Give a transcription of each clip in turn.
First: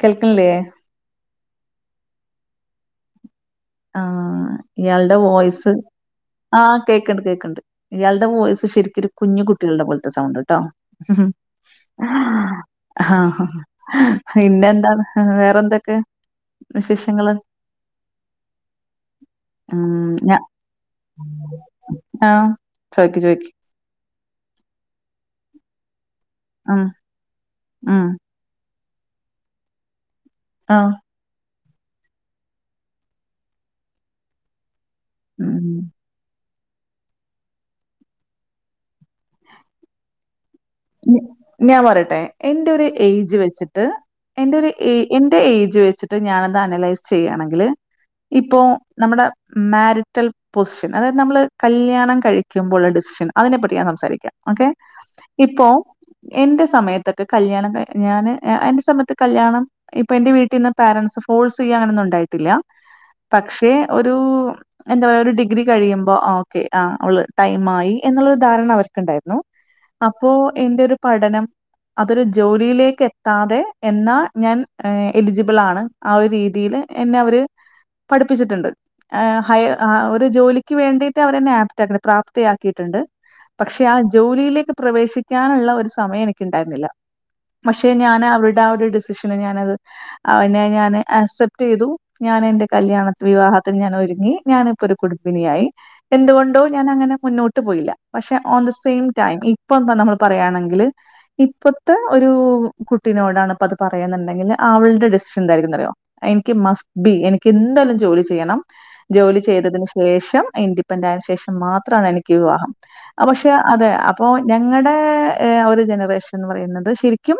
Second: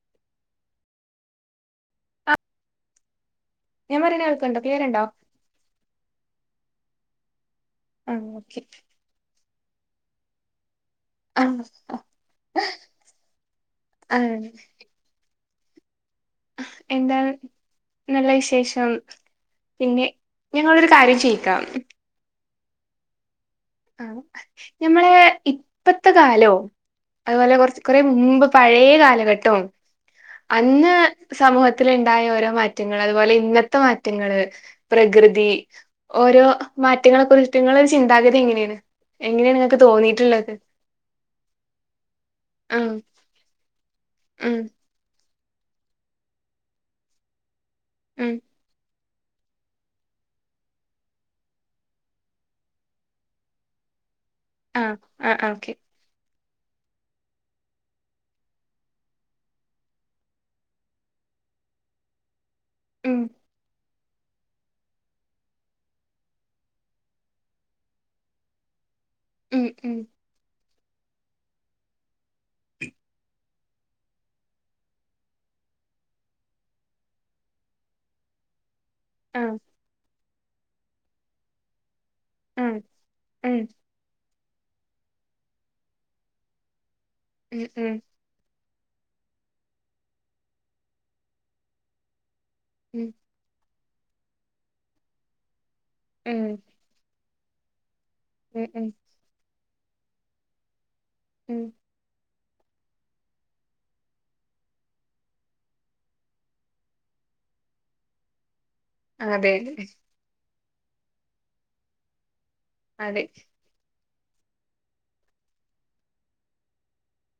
കേട്ടില്ലേ ആ ആഹ് ഉണ്ടോ ഇയാളുടെ വോയിസ് ആഹ് കേക്കണ്ട് കേക്കണ്ട് ആ ഇയാളുടെ ഓക്കെ വോയ്സ് ശരിക്കൊരു കുഞ്ഞു കുട്ടികളുടെ പോലത്തെ സൗണ്ട് ട്ടോ. ആ ആഹ് ആ പിന്നെ എന്താണ്? ആഹ് വേറെ എന്തൊക്കെ? എന്താണ് നല്ല വിശേഷം. പിന്നെ ഉം ഞാ ഞങ്ങളൊരു കാര്യം ചെയ്യിക്കാം. ആഹ് ചോയിക്ക് ചോയിക്ക്. ആഹ് ഞമ്മളെ ഇപ്പത്തെ കാലോ ഉം അതുപോലെ കുറച്ച് കുറെ ഉം മുമ്പ്. പഴയ കാലഘട്ടോ. ആഹ്. സമൂഹത്തില് ഉണ്ടായ ഓരോ മാറ്റങ്ങള് അതുപോലെ ഇന്നത്തെ മാറ്റങ്ങള്. പ്രകൃതി ഉം ഓരോ മാറ്റങ്ങളെ കുറിച്ചിട്ട് ഇങ്ങളെ ഒരു ചിന്താഗതി എങ്ങനെയാ? എങ്ങനെയാണ് നിങ്ങക്ക് തോന്നീയിട്ടുള്ളത്. ഞാൻ പറയട്ടെ എന്റെ ഒരു ഉം ഏയ്ജ് വെച്ചിട്ട് എന്റെ ഉം ഒരു. ഈ എന്റെ ഏയ്ജ് വെച്ചിട്ട് ഞാനത് അനലൈസ് ചെയ്യാണെങ്കില് ഉം ഇപ്പോ നമ്മുടെ. മാരിറ്റൽ പൊസിഷൻ അതായത് നമ്മള് കല്യാണം കഴിക്കുമ്പോഴുള്ള ഡിസിഷൻ അതിനെപ്പറ്റി ഞാൻ സംസാരിക്കാം ഓക്കെ. ആ ആ ആ ഇപ്പോ ഓക്കെ എന്റെ സമയത്തൊക്കെ കല്യാണം കഴിഞ്ഞാല് ഞാന് എന്റെ സമയത്ത് കല്യാണം. ഇപ്പൊ എന്റെ വീട്ടിന്ന് പേരൻസ് ഫോഴ്സ് ചെയ്യാ അങ്ങനൊന്നും ഉണ്ടായിട്ടില്ല ഉം പക്ഷെ ഒരു. എന്താ പറയാ ഒരു ഡിഗ്രി കഴിയുമ്പോ ഓക്കെ ആഹ് അവള് ടൈം ആയി എന്നുള്ളൊരു ധാരണ അവർക്കുണ്ടായിരുന്നു. ഉം ഉം. അപ്പോ എന്റെ ഒരു പഠനം. അതൊരു ജോലിയിലേക്ക് എത്താതെ എന്നാ ഞാൻ എലിജിബിൾ ആണ്. ആഹ് ഒരു രീതിയില് എന്നെ അവര് പഠിപ്പിച്ചിട്ടുണ്ട്. ആഹ് ആ ഹൈ ആഹ് ഒരു ജോലിക്ക് വേണ്ടിട്ട് അവരെന്നെ ആപ്റ്റ് ആക്കിട്ട് പ്രാപ് ആ ഉം തിയാക്കിയിട്ടുണ്ട് ഉം പക്ഷെ ആഹ് ജോലിയിലേക്ക് പ്രവേശിക്കാനുള്ള ഒരു സമയം എനിക്ക് ഉണ്ടായിരുന്നില്ല. പക്ഷെ ഉം ഞാൻ അവിട് ദാ ഒരു ഡിസിഷനെ ഞാനത് അതിനെ ഞാന് അക്സെപ്റ്റ് ചെയ്തു. ഞാൻ എന്റെ കല്യാണ ഉം വിവാഹത്തിന് ഞാൻ ഒരുങ്ങി ഞാൻ ഇപ്പൊ ഒരു കുടുംബിനിയായി ഉം എന്തുകൊണ്ടോ ഞാൻ അങ്ങനെ മുന്നോട്ട് പോയില്ല പക്ഷെ ഓൺ ഉം ദി ഉം സെയിം ടൈം ഇപ്പൊ എന്താ നമ്മള് പറയാണെങ്കില്. ഉം ഇപ്പത്തെ ഒരു കുട്ടിനോടാണ് ഇപ്പ അത് പറയാണ്‌ന്നുണ്ടെങ്കില് അവളുടെ ഡിസിഷൻ എന്തായിരിക്കും അറിയോ? എനിക്ക് മസ്റ്റ് ബി എനിക്ക് എന്തായാലും ജോലി ചെയ്യണം. ജോലി അതെ ചെയ്തതിന് ശേഷം ഇൻഡിപെൻഡ് ആയ ശേഷം മാത്രമാണ് എനിക്ക് വിവാഹം അതെ ആഹ് പക്ഷെ അതെ അപ്പൊ ഞങ്ങടെ ഒരു ജനറേഷൻ എന്ന് പറയുന്നത് ശരിക്കും.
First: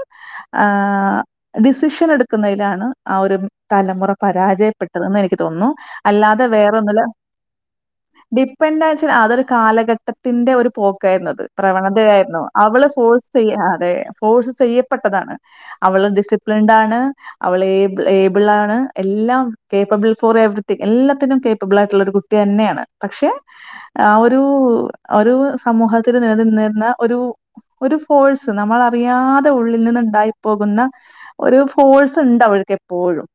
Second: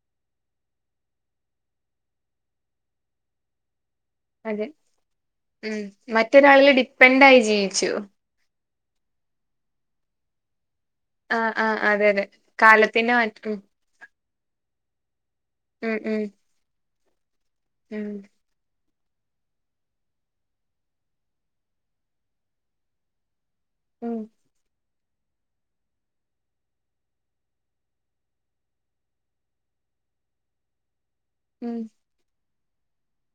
ആഹ് ഡിസിഷൻ എടുക്കുന്നതിലാണ് ആഹ് ഒരു തലമുറ അതെ പരാജയപ്പെട്ടത് എന്ന് എനിക്ക് തോന്നുന്നു ഉം അല്ലാതെ മറ്റൊരാളിൽ വേറൊന്നില് ഡിപ്പെൻഡായി ജീവിച്ചു ഡിപ്പെൻഡ് വെച്ചാൽ അതൊരു കാലഘട്ടത്തിന്റെ ഒരു പോക്കായിരുന്നു അത്. ആഹ് ആഹ് അതെ അതെ പ്രവണതയായിരുന്നു അവള് കാലത്തിന്റെ ഫോഴ്സ് മാറ്റം ചെയ്യാൻ. അതെ ഫോഴ്സ് ചെയ്യപ്പെട്ടതാണ് ഉം അവള് ഉം ഡിസിപ്ലിൻഡ് ആണ്. അവള് ഏബിൾ ഉം ഏബിളാണ്. എല്ലാം കേപ്പബിൾ ഫോർ എവരിതിങ് എല്ലാത്തിനും കേപ്പബിൾ ആയിട്ടുള്ള ഒരു കുട്ടി തന്നെയാണ് പക്ഷെ ആഹ് ഉം ഒരു ഒരു സമൂഹത്തിൽ നിലനിന്നിരുന്ന ഒരു ഒരു ഫോഴ്സ് നമ്മളറിയാതെ ഉള്ളിൽ നിന്ന് ഉണ്ടായി പോകുന്ന ഒരു ഉം ഫോഴ്സ് ഉണ്ട് അവൾക്ക് എപ്പോഴും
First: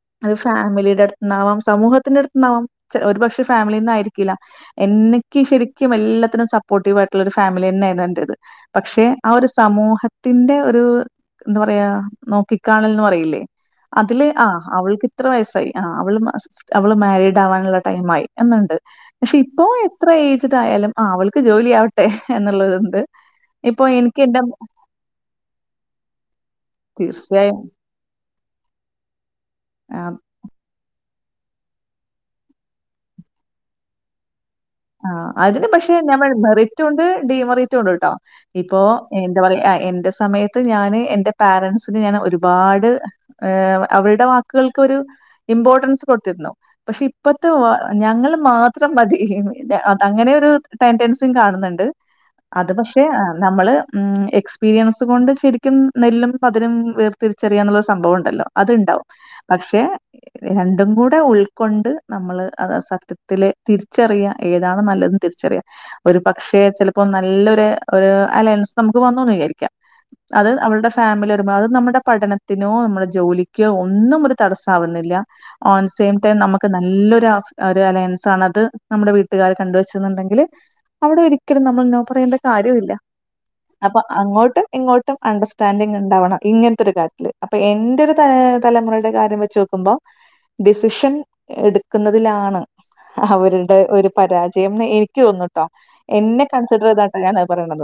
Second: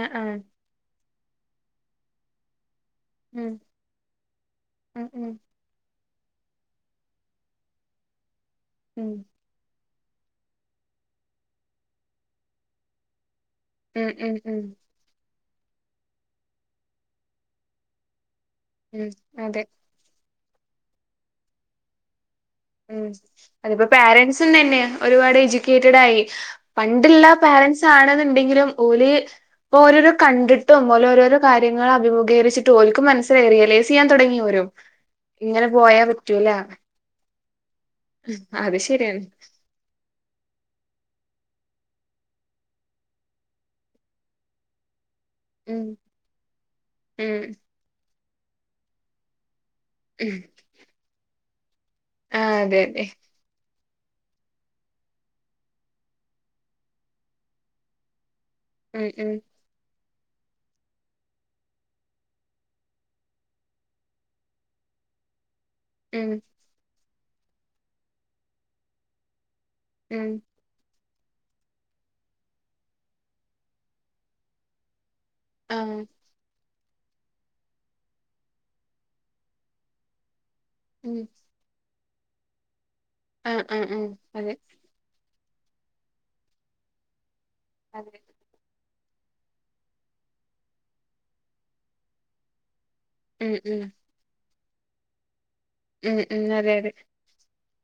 ആഹ് ആഹ് ഒരു ഫാമിലിയുടെ അടുത് ന്നാവാം സമൂഹത്തിന്റെ അടുത്ത് നിന്നാവാം ചില ഒരു പക്ഷെ ഉം ഫാമിലിന്ന് ആയിരി ക്കില്ല ഉം ഉം എന്നിക്ക് ശരിക്കും എല്ലാത്തിനും സപ്പോർട്ടീവ് ആയിട്ടുള്ള ഒരു ഫാമിലി തന്നെയായിരുന്നു എന്റേത്. പക്ഷെ ഉം ആഹ് ഒരു സമൂഹത്തിന്റെ ഒരു എന്താ പറയാ നോക്കിക്കണല്ന്ന് പറയില്ലേ. ഉം അതില് ഉം ഉം ആഹ് അവൾക്ക് എത്ര വയസ്സായി ആഹ് അവള് അവള് മാരീഡ് ആവാനുള്ള ടൈം ആയി എന്നുണ്ട് ഉം പക്ഷെ അതെ ഇപ്പോ എത്ര ഏയ്ജിടായാലും അവൾക്ക് ജോലിയാവട്ടെ എന്നുള്ളത്. ഉം അതിപ്പോ പേരൻസും തന്നെയാ. ഒരുപാട് എജ്യൂക്കേറ്റഡ് ആയി പണ്ടുള്ള തീർച്ചയായും പേരൻറ്സ് ആണെന്നുണ്ടെങ്കിലും പോല് പ്പ ഓരോരോ കണ്ടിട്ടും ഓലോരോരോ കാര്യങ്ങൾ അഭിമുഖീകരിച്ചിട്ട് ഓൽക്ക് മനസിലായി റിയലൈസ് ചെയ്യാൻ തുടങ്ങി ഓരും ആഹ് അതിന് ഇങ്ങനെ പക്ഷെ പോയാ ഞമ്മൾ പറ്റൂല മെറിറ്റും ഉണ്ട് ഡീമെറിറ്റും ഉണ്ട്. ടോ അത് ഇപ്പോ ശരിയാണ്. എന്താ പറയാ ആഹ് എന്റെ സമയത് ത്ത് ഞാന് എന്റെ പോരൻറ്സിന് ഞാൻ ഒരുപാട് അവരുടെ വാക്കുകൾക്കൊരു ഉം ഇമ്പോർട്ടൻസ് കൊടുത്തിരുന്നു പക്ഷെ ഉം ഇപ്പത്തെ ഞങ്ങൾ മാത്രം മതി [unintelligible] അങ്ങനെ ഉം ഒരു ടെന്റൻസിയും കാണുന്നുണ്ട് ആഹ് അത് അതെ പക്ഷെ അതെ ആഹ് നമ്മൾ എക്സ്പീരിയൻസ് കൊണ്ട് ശരിക്കും നെല്ലും പതിരും വേർതിരിച്ചറിയാനുള്ള സംഭവം ഉണ്ടല്ലോ അതുണ്ടാവും ഉം ഉം പക്ഷെ രണ്ടും കൂടെ ഉൾക്കൊണ്ട് നമ്മള് അത് സത്യത്തില് തിരിച്ചറിയാൻ ഏതാണ് നല്ലത് തിരിച്ചറിയാം ഒരു ഉം പക്ഷേ ചില ഇപ്പൊ നല്ലൊരു അലയൻസ് നമുക്ക് വന്നൂന്ന് വിചാരിക്കാം ഉം അത് അവൾടെ ഫാമിലി വരുമ്പോൾ അത് നമ്മുടെ പഠനത്തിനോ നമ്മുടെ ജോലിക്കോ ഒന്നും ഒരു തടസ്സമാവുന്നില്ല. ഓൺ ആഹ് സെയിം ടൈം നമുക്ക് നല്ലൊരു ഒരു അലയൻസ് ആണത് നമ്മടെ വീട്ടി വീട്ടുകാര് കണ്ട് വെച്ചെന്നുണ്ടെങ്കില് ഉം അവിടെ ഒരിക്കലും നമ്മൾ നോ പറയേണ്ട കാര്യമില്ല ആഹ് ആഹ് അപ്പോ ആഹ് അതെ അങ്ങോട്ടും ഇങ്ങോട്ടും അണ്ടർസ്റ്റാൻഡിങ് ഉണ്ടാവണം ഇങ്ങനത്തെ ഒരു കാര്യത്തി ല് അപ്പോ എന്റെ ഒരു അതെ ത തലമുറുടെ കാര്യം വെച്ച് നോക്കുമ്പോ ഡിസിഷൻ എടുക്കുന്നതിലാണ് ഉം അവരുടെ ഉം ഒരു പരാജയംമെന്ന്‌ എനിക്ക് തോനൂന്നൂ ട്ടോ ഉം എന്നെ ഉം അതെ കൺസിഡർ അതെ ചെയ്ത കേട്ടോ ഞാൻ പറയണത്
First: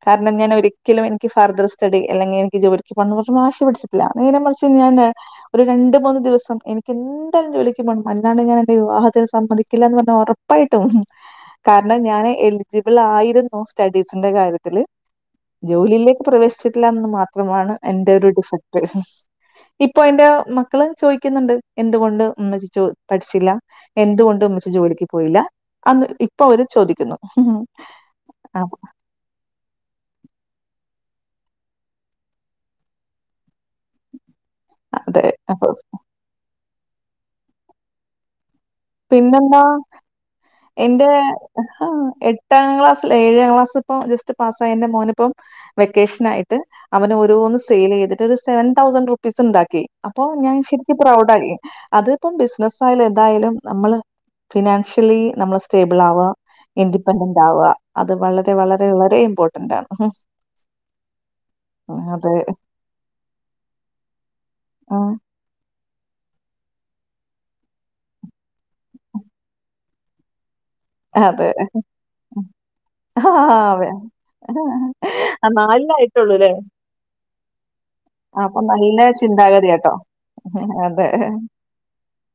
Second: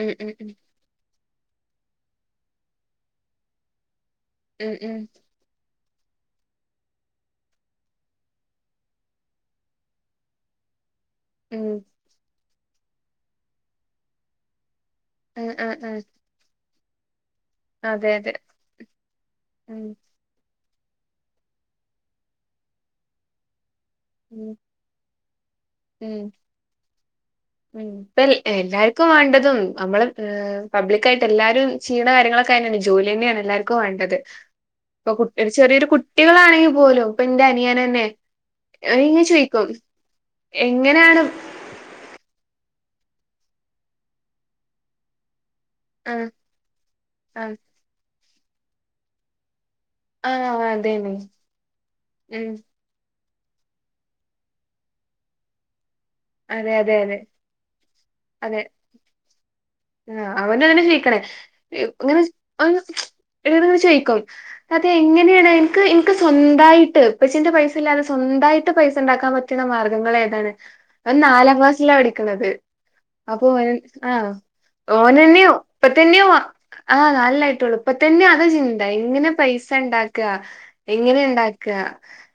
ഉം ഉം കാരണം ഞാൻ ഉം ഒരിക്ക ഒരിക്കലും എനിക്ക് ഫർദർ സ്റ്റഡി അല്ലെങ്കിൽ എനിക്ക് ജോലിക്ക് പോണന്നു പറഞ്ഞ് വാശി പിടിച്ചിട്ടില്ല നേരെ മറിച്ച് ഉം ഉം ഞാന് ഒരു രണ്ട് മൂന്ന് ദിവസം എനിക്ക് എന്തായാലും ജോലിക്ക് പോണം അല്ലാണ്ട് ഞാൻ എന്റെ വിവാഹത്തിന് സമ്മതിക്കില്ല എന്ന് പറഞ്ഞ ഉറ ഉറപ്പായിട്ടും ഉം കാരണം ഞാന് എലിജിബിൾ ആയിരുന്നു സ്റ്റഡീസിന്റെ കാര്യത്തില് ആഹ് ആഹ് ആഹ് ജോലിയിലേക്ക് പ്രവേശിച്ചിട്ടില്ല എന്ന് മാ മാത്രമാണ് അതെ എന്റെ ഒരു അതെ ഡിഫക്ട് ഉം ഇപ്പോ എന്റെ മക്ക മക്കള് ചോദിക്കുന്നുണ്ട് എന്തുകൊണ്ട് ഉമ്മച്ചി ജോ പഠിച്ചില്ല എന്തുകൊണ്ട് ഉം ഉമ്മച്ചി ജോലിക്ക് പോയില്ല അന്ന് ഉം ഇപ്പോ അവര് ചോദിക്കുന്നു [unintelligible] ആഹ് നിക്ക് വേണ്ടതും നമ്മള് പബ്ലിക്കായിട്ട് എല്ലാരും ചെയ്യണ കാര്യങ്ങളൊക്കെഅയിനാണ് ജോലി തന്നെയാണ് എല്ലാർ ക്കും വേണ്ടത് ഇപ്പോ അതെ കുട്ടി ഒരു അപ്പൊ ചെറിയൊരു കുട്ടികളാണെങ്കി പോലും ഇപ്പോ എന്റെ അനിയന് തന്നെ അനിയിങ്ങനെ ചോദിക്കും എന്തുവാ എങ്ങനെയാണ് ആഹാ എട്ടാം ക്ലാസില് ഏഴാം ക്ലാസ് ഇപ്പോ ജസ്റ്റ് പാസ്സ് ആയ എന്റെ മോൻ ഇപ്പം വെക്കേഷൻ ആഹ് ആയിട്ട് ആഹ് അവനൊരോന്ന് സെയില് ചെയ്തിട്ട് ഒരു സെവൻ തൗസൻറ് റുപ്പീസ് ഉണ്ടാക്കി അപ്പോ ഞാൻ ആഹ് ശരിക്കും അതന്നെ പ്രൗഡ് ആയി അതിപ്പം ഉം ബിസിനസ് ആയാലും എതായാലും നമ്മള് ഫിനാൻഷ്യലി നമ്മള് സ്റ്റേബിൾ ആവുക അതെ അതെ അതെ ഇൻഡിപെൻഡന്റ് ആവുക അത് വളരെ അതെ വളരെ വളരെ ഇമ്പോർട്ടന്റ് ആണ് ആ അവനും അങ്ങനെ ചോദിക്കണേ [unintelligible] [unintelligible] ഇങ്ങനെ അതെ. അങ്ങ് ഇളയതിങ്ങനെ ചോയിക്കും അത് ആഹ്. എങ്ങനെയാണ് നിക്ക് എനിക്ക് സ്വന്തായിട്ട് ഉപ്പച്ചിന്റെ പൈസ ഇല്ലാതെ സ്വന്തായിട്ട് പൈസ ഉണ്ടാക്കാൻ പറ്റുന്ന മാർഗ്ഗങ്ങൾ ഏതാണ് അവൻ അതെ. നാലാം ക്ലാസ്സിലാ പഠിക്കണത് ആ അപ്പോ അവൻ അതെ. ആഹ് ആ ഓനെന്നെയോ ഇപ്പത്തന്നെയോ നാലിലായിട്ടുള്ളൂല്ലേ? ആഹ് നാലിലായിട്ടേള്ളൂ ഇപ്പ തന്നെ അതാ അപ്പൊ ചിന്ത നല്ല എങ്ങനെ പൈസ ചിന്താഗതിയാട്ടോ. ഉണ്ടാക്കുക അതെ. എങ്ങനെ ഉണ്ടാ ക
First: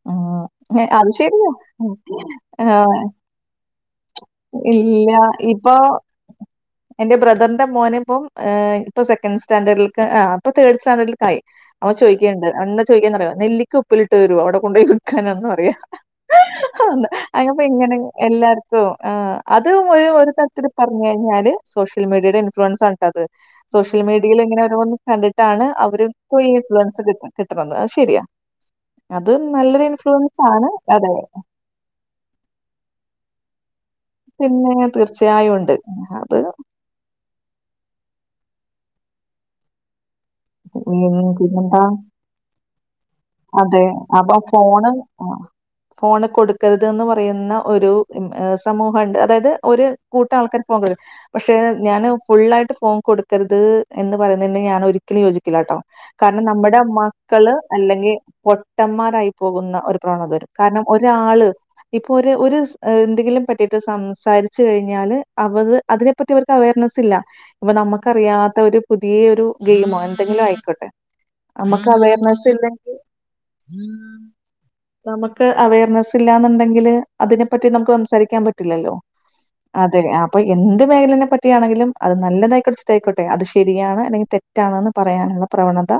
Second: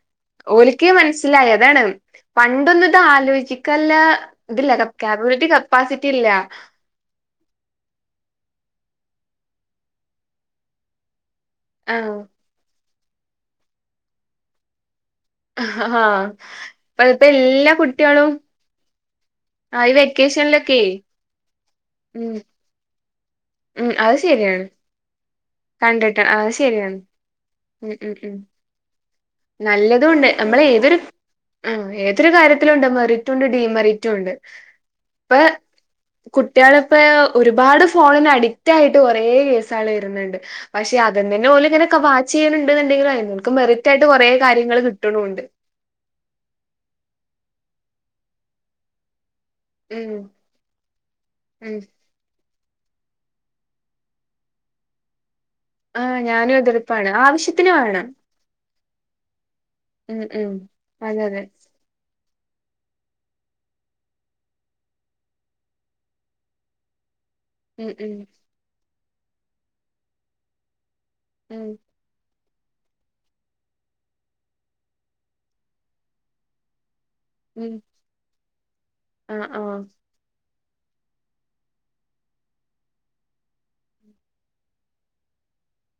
ഉം. ഓലക്ക് അത് മനസ്സിലായി ശരിയാ. അതാണ് പണ്ടൊന്നും ഇത് ആഹ്. ആലോചി ക്കല്ല ഇതില്ല കപ്പ് ഇല്ല. ക്യാപബിലിറ്റി ഇപ്പൊ കപ്പാസിറ്റി ഇല്ല എന്റെ ബ്രദറിന്റെ മോന് ഇപ്പം ഏഹ് ഇപ്പോ സെക്കൻഡ് സ്റ്റൻഡേർഡേലിക്ക് ആഹ് അപ്പം തേർഡ് സ്റ്റാൻഡേർഡിലേക്ക് ആയി അവൻ ആഹ് ചോദിക്കേണയുണ്ട് അവൻ എന്താ ചോദിക്കാന്നറിയുവോ നെല്ലിക്ക ഉപ്പിലിട്ട് തരുവോ അവിടെ കൊണ്ടു പോയി വി ക്കാനെന്നു പറയുവാ ആഹ് [unintelligible] ആന്ന് ഇപ്പഴത്തെ അയി നിപ്പോ എല്ലാ ഇങ്ങനെ എ കുട്ടികളും എല്ലാടത്തും ആഹ് അതും ആഹ് ഈ ഒരു ഒരു തരത്തില് വെക്കേഷനിലൊക്കെ പറഞ്ഞ് കഴിഞ്ഞാല് സോഷ്യൽ ഉം മീഡിയയുടെ ഇൻഫ്ലുവൻസ് ആണ് കേട്ടോ അത് ഉം സോഷ്യൽ അത് മീഡിയയിൽ ഇങ്ങനെ ശരിയാണ് ഒരോന്നും കണ്ടിട്ടാണ് അവര് കണ്ടിട്ട് പോയി അത് ശരിയാണ് ഇൻഫ്ലുവൻസ് കിട്ട് കിട്ടണത് അത് ഉം ഉം ശരിയാ ഉം അത് നല്ലൊരു ഇൻഫ്ലുവൻസ് ആണ് അതെ ഉം ഏതൊരു കാര്യത്തിലുണ്ട് മെറിറ്റുംണ്ട് ഡിമെറി റ്റുണ്ട് പിന്നെ ഇപ്പ തീർച്ചയായും ഉണ്ട്. അത് കുട്ടിയാള് ഇപ്പോ ഒരുപാട് ഫോണിന് അഡിക്റ്റ് ആയിട്ട് കൊറേ കേസാള് വരുന്നുണ്ട് പക്ഷേ ഉം അദ്യം തന്നെ ഓല് പിന്നെന്താ ഇങ്ങനെക്കെ വാച്ച് ചെയ്യുന്നുണ്ടന്ന്ണ്ടെങ്കില് [unintelligible] അതെ അപ്പ ഫോണും ആഹ് ഫോണ് കൊടുക്കരുതന്ന് പറയുന്ന ഒരു സമൂഹമൊണ്ട് അതായത് ഒരു ഉം കൂട്ടം ആൾക്കാര് ഫോൺ കൊടുക്കരുത് പക്ഷേ ഉം ഞാന് ഫുള്ളായിട്ട് ഫോൺ കൊടു ക്കരുത് എന്ന് പറയുന്നതിന് ഞാൻ ഒരിക്കലും യോജിക്കില്ല കേട്ടോ ആഹ് കാരണം ഞാനും നമ്മുടെ എതിർപ്പാണ് മക്കള് ആവശ്യത്തിന് വേണം അല്ലെങ്കിൽ പൊട്ടന്മാരായി പോകുന്ന ഒരു ഉം പ്രവണത വരും ഉം കാരണം അതെ അതെ ഒരാള് ഇപ്പോ ഒരു ഒരു എന്തെങ്കിലും പറ്റിയിട്ട് സംസാരിച്ചു കഴിഞ്ഞാല് അവത് അതിനെ പറ്റി അവർക്ക് അവയർനെസ് ഇല്ല ഇപ്പോ ഉം ഉം നമുക്കറിയാത്ത ഒരു പുതിയ ഒരു ഗെയിമോ എന്തെങ്കിലും ആയിക്കോട്ടെ ഉം നമുക്ക് അവയർനസ് ഇല്ലെങ്കി നമുക്ക് അവയർനസില്ലാന്ന്ണ്ടെങ്കില് അതിനെപ്പറ്റി ഉം നമുക്കംസാരിക്കാൻ പറ്റില്ലല്ലോ ആഹ് ആഹ് അതെ അഹ് പ്പൊ എന്ത് മേഖലനെപ്പറ്റിയാണെ ങ്കിലും അത് നല്ലതായിക്കൊട്ടെ ചീത്തയായിക്കൊട്ടെ അത് ശരിയാണ് അല്ലെങ്കി തെറ്റ് റ്റാണെന്ന് പറയാന്ള്ള പ്രവണത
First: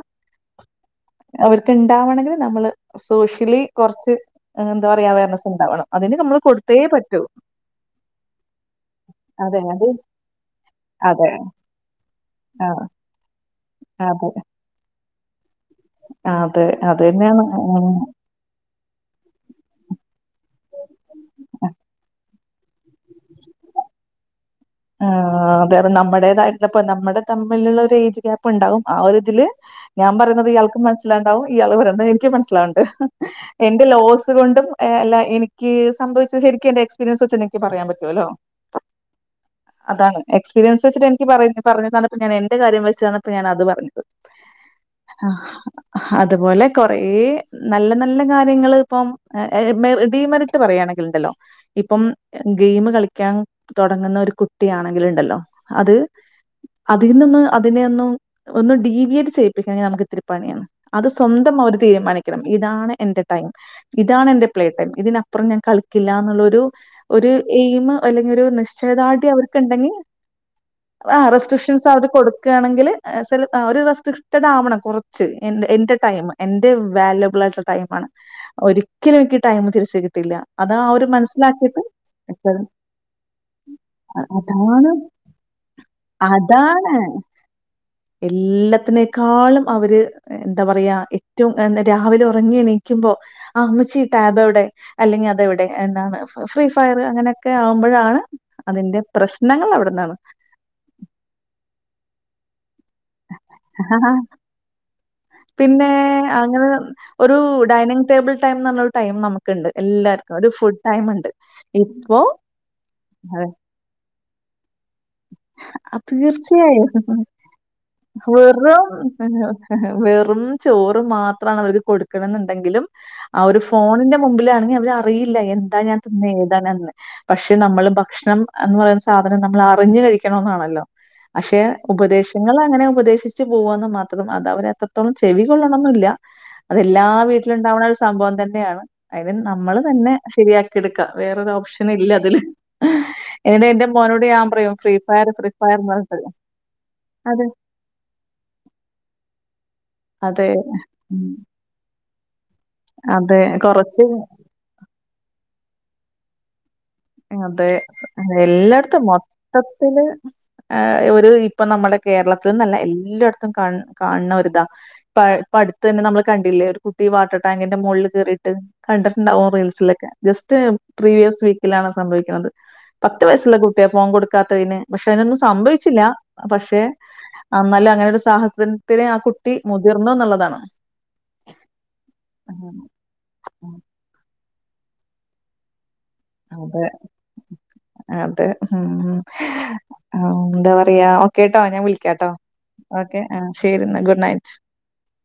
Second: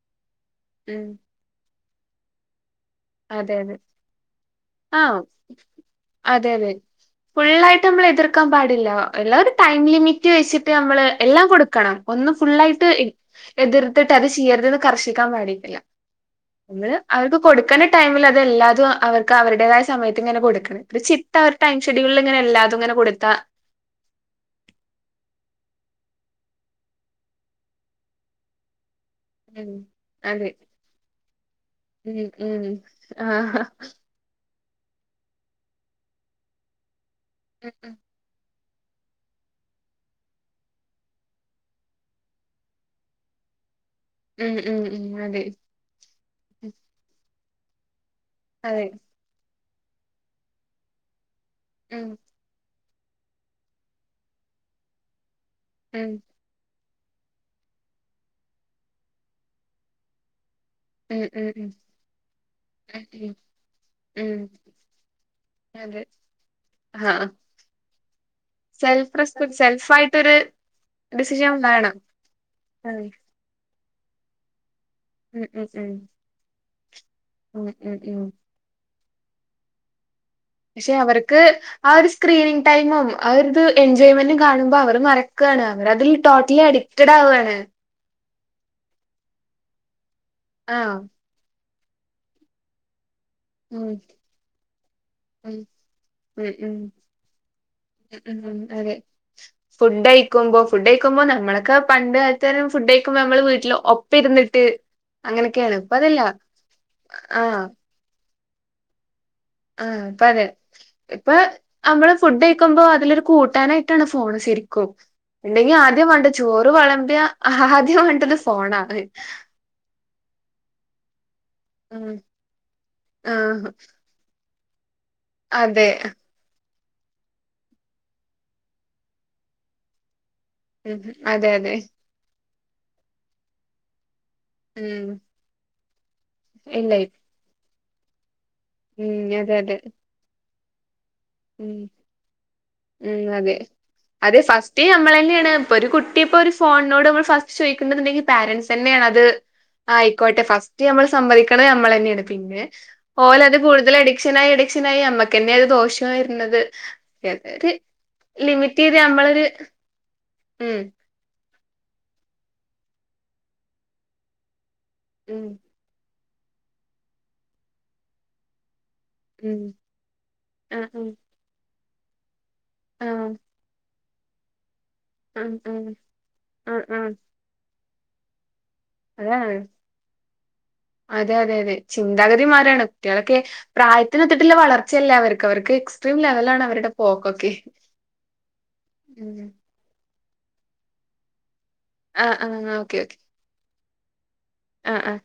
ഉം അവർക്കിണ്ടാവണങ്കില് നമ്മള് അതെ സോഷ്യലി അതെ കൊറച്ച് എന്ത്പറയാ ആഹ് അവെയർനെസ്സുണ്ടാവണം അതിന് നമ്മള് കൊടുത്തേ പറ്റൂ ഫുള്ളായിട്ടമ്മള് എതിർക്കാൻ പാടില്ല എല്ല ഒരു അതെ ടൈം അത് ലിമിറ്റ് വെച്ചിട്ടമ്മള് അതെ. എല്ലാം കൊടുക്കണം ഒന്ന് ആഹ് ഫുള്ളായിട്ട് എ എതിർത്തിട്ട് അത് അതെ. ചിയ്യരുതെന്ന് കർഷിക്കാൻ പാടി ടില്ല അതെ ഒന്ന്ന് അവൾക്ക് അതന്നെയാണ്. കൊടുക്കന ഉം പോലെ അതെല്ലാതും അവർക്ക് അവരുടേതായ സമയത്തിങ്ങനെ കൊടുക്ക്ണ്‌ രു ചിട്ട ഒരു ടൈം ഷെഡ്യൂളിലിങ്ങനെ എല്ലാതുങ്ങനെ കൊടുത്താ ഏഹ് ആതേറ നമ്മുടേതായിട്ടപ്പ നമ്മടെ തമ്മിലുള്ള ഒരു ഏജ് ഗ്യാപ്പ്ണ്ടാവും ആ ഒരു ഇത്‌ തില് ഉം ഞാൻ പറയുന്നത് അതെ ഇയാൾക്കും മനസ്സിലാണ്ടാവും ഇയാള് പറയുന്നത് ഉം എനിക്കും ഉം മനസ്സിലാണ്ട് ആഹ് എന്റെ ലോസ് കൊണ്ട് ഏ അല്ല എനിക്ക് സംഭവിച്ചശരിക്കും എന്റെ എക്സ്പീരിയൻസ് വെച്ചെന്നെ ഇക്ക് ഉം പറയാൻ പറ്റുവല്ലോ അതാണ് എക്സ്പിരിയൻസ് വെച്ചിട്ടെനിക്ക് പറ പറഞ്ഞതന്നപ്പ ഞാൻ എന്റെ കാര്യം വെച്ച് തന്നപ്പ ഞാനത് പറഞ്ഞ് ഉം ഉം ഉം അതെ ഹ് അതുപോലെ ഉം. കൊറേ നല്ല നല്ല അതെ കാര്യങ്ങള്പ്പം ആ ഏമേറ് ഡീമറിട്ട് പറയാണെങ്കിലിണ്ടല്ലോ ഇപ്പം ഉം ഗെയിമ് കളിക്കാൻ തൊടങ്ങ്ന്ന ഒരു കുട്ടിയാണെങ്കില്ണ്ടല്ലോ അത് ഉം അതീ നിന്ന് അതിനെ ഒന്നും ഒന്ന് ഡീവിയേറ്റ് ചെയ്യിപ്പിക്കണെൽ നമുക്കി ത്തിരിപ്പണിയാണ് അത് ഉം സ്വന്തം ഉം അവര് തീരുമാനിക്കണം ഇതാണ് ഉം എന്റെ ഉം ടൈം ഉം ഇതാണെന്റെ പ്ലേ ടൈം ഇതിനപ്പുറം ഞാൻ അതെ കളിക്കില്ല എന്നുള്ളൊരു ആഹ് ഒരു എയിമ് അല്ലെങ്കിയൊരു നിശ്ചയതാ സെൽഫ് [unintelligible] റെസ്പെക്ട് ഓര്ക്ക്ന്ടെങ്ങി സെൽഫായിട്ടൊരു ആഹ് ഡിസിഷൻ റെസ്‌ട്രിക്‌ഷെൻസ് വേണം. അവര് കൊടുക്കാനെങ്കില് അതെ. ഏഹ് റെസല് ഒരു റെസ്ട്രിക്റ്റൻഡ് ആവണം കൊറച്ച് ഉം ഉം എന്റെ ഉം എന്റെ ടൈം എന്റെ വാല്യുബ് ബ്ലായിട്ട്ള്ള ഉം ടൈം ഉം ആണ് ഉം ഒരിക്കലും എനിക്കീ ടൈമ് തിരിച്ച് കിട്ടില്ല അത് ആ പക്ഷെ ഒരു അവര്ക്ക് മനസ്സിലാക്കിയിട്ട് ആ ഒരു സ്ക്രീനിങ് ടൈമും ആ ഒരിത് എൻജോയ്മെന്റ് കാണുമ്പോ അതാണ് അവറ് മറക്കാണ് അവരതിൽ ടോട്ടലി അഡിറ്റടാവ്വ്വാണ് എല്ലത്തിനേക്കാളും അവര് എന്താ പറയാ ആഹ് റ്റും ഒന്ന് രാവിലെ ഉറങ്ങി എണീക്കുമ്പോ ആ ഉം മ്മച്ചീ ടാബെവിടെ അല്ലെങ്കി ഉം അതെവിടെ എന്നാണ് ഉം ഫ്രീ ഉം ഫയറ് അങ്ങനെയക്കെയാവുമ്പഴാണ് ഉം ഉം അതെ ഫുഡൈയ്ക്കുമ്പോ ഫുഡൈയി ക്കുമ്പോ നമ്മളക്കെ പണ്ട് കാൽത്തെ ഫുഡൈ പ്പം നമ്മള് വീട്ടില് ഒപ്പയിരുന്നിട്ട് പിന്നേ അങ്ങനെ [unintelligible] ഒരു ആഹ് ഡൈനിങ് ടേബിൾ ടൈംന്നുള്ളരു ടൈം നമുക്ക് ആഹ് പ്പതെ ഇപ്പൊ അമ്മള് ഇപ്പോ ഫുഡ് കയിക്കുമ്പോ അതിലൊരു കൂട്ടാനായി ട്ടാണ് ഫോണ് ശരിക്കും ണ്ടെങ്കി ആദ്യം വേണ്ട ചോറ് തീർച്ചയായും വളമ്പിയ ആദ്യം വേണ്ടത് വെറും ഫോണാണ് വെറും ചോറ് മാത് റാണ് അവര്ക്ക്‌ ഉം കൊടുക്ക്‌ണ്ന്നുണ്ടെങ്കിലും ആഹ് ഒരു ഫോണിന്റെ മുമ്പിലാണെങ്കി അവര് റിയില്ല എന്താ അതെ ഞാൻ തിന്ന എഴുതാനാന്ന് പക്ഷെ നമ്മള് ഭക്ഷണം അന്ന് പറയുന്ന സാധനം നമ്മൾ അറിഞ്ഞു കഴിക്കണോന്നാണല് ലൊ ഉം അതെ അതെ [unintelligible] ഉപദേശ നിങ്ങളങ്ങനെ ഉപദേശിച്ചു പോവാന്ന് മാത്രം അത് ഉം അവരെത്രത്തോളം ചെവി കൊള്ളണന്നില്ല ഇല്ല അതെല്ലാ വീട്ടിലുണ്ടാവണരു സംഭവം തന്നെയാണ് ഉം അതിന് അതെ അതെ നമ്മള് തന്നെ ശെരിയാക്കിയെടുക്കാം ഉം വേറൊരോപ്ഷനില്ല അതില് എനെന്റെ മോനോട് ഞാൻ പറയും ഫ്രീ ഫയർ മ്മളന്നെയാണ് ഫ്രീ പ്പ ഒരു ഫയർന്ന് കുട്ടി പറഞ്ഞിട്ട്. ഇപ്പൊ ഒരു ഫോണിനോട് അതെ. ഫസ്റ്റ് ചോദിക്കുന്നു ണ്ടെങ്കിൽ പാരൻസന്നെയാണ് അത് ആയിക്കോട്ടെ അതെ ഫസ്റ്റ്മ്മള് സമ്മതിക്കണേ അമ്മള് തന്നെയാണ് പിന്നെ അതെ ഓലത് കൊറച്ച് കൂടുതലഡിക്ഷനായിഎടുക്ക് ക്ഷനായി അമ്മക്കന്നെയ അത് ദോഷവായിരുന്നത് അതെ എല്ലാട്ത്തും നമ്മളൊരു മൊത്തത്തില് ഉം ആഹ് ഒരു ഇപ്പൊ നമ്മടെ കേരളത്ത്ന്നല്ല എല്ലോട്ത്തും കാ കാൺണ ഒരിതാ. ഉം തെന്നെ നമ്മള് കണ്ടില്ലേ ഒരു കുട്ടി വാട്ടർ ടാങ്കിന്റെ മോളിൽ കേറിട്ട് കണ്ട ണ്ടാവും ഉം റീൽസിലൊക്കെ ജസ്റ്റ് ആഹ് പ്രീവിയസ് വീക്കിലാണ് സംഭവിക്കുണത് പത്ത് ആഹ് വയസുള്ള കുട്ടിയ ഫോം കൊട്ക്കാത്തെയ്ന് പക്ഷെ അയ്നൊന്നും ആഹ് ആഹ് സംഭവിച്ചില്ല ആഹ് പക്ഷെ ആഹ് ആഹ് എന്നാലങ്ങനൊരു സാഹസത്തിന് ത്തിന് ആഹ് അതാണ് കുട്ടി മുതിർന്ന് എന്നുള്ളതാണ്. കുട്ടിയളൊക്കെ ഉം. പ്രായത്തിനൊത്ത്ട്ട്ള്ള വളർച്ചയല്ല അവർക്ക് അവർക്ക് ലെവലാണ് അതെ അവരുടെ പോക്കൊക്കെ അത് ഹും ഉം ആഹ് ന്താ പറയാ ഓക്കെ ട്ടോ ഞാൻ വിളിക്കാട്ടോ ഓക്കെ ആഹ് ശരിന്നാ ഗുഡ് നൈറ്റ്. ആഹ് ആഹ്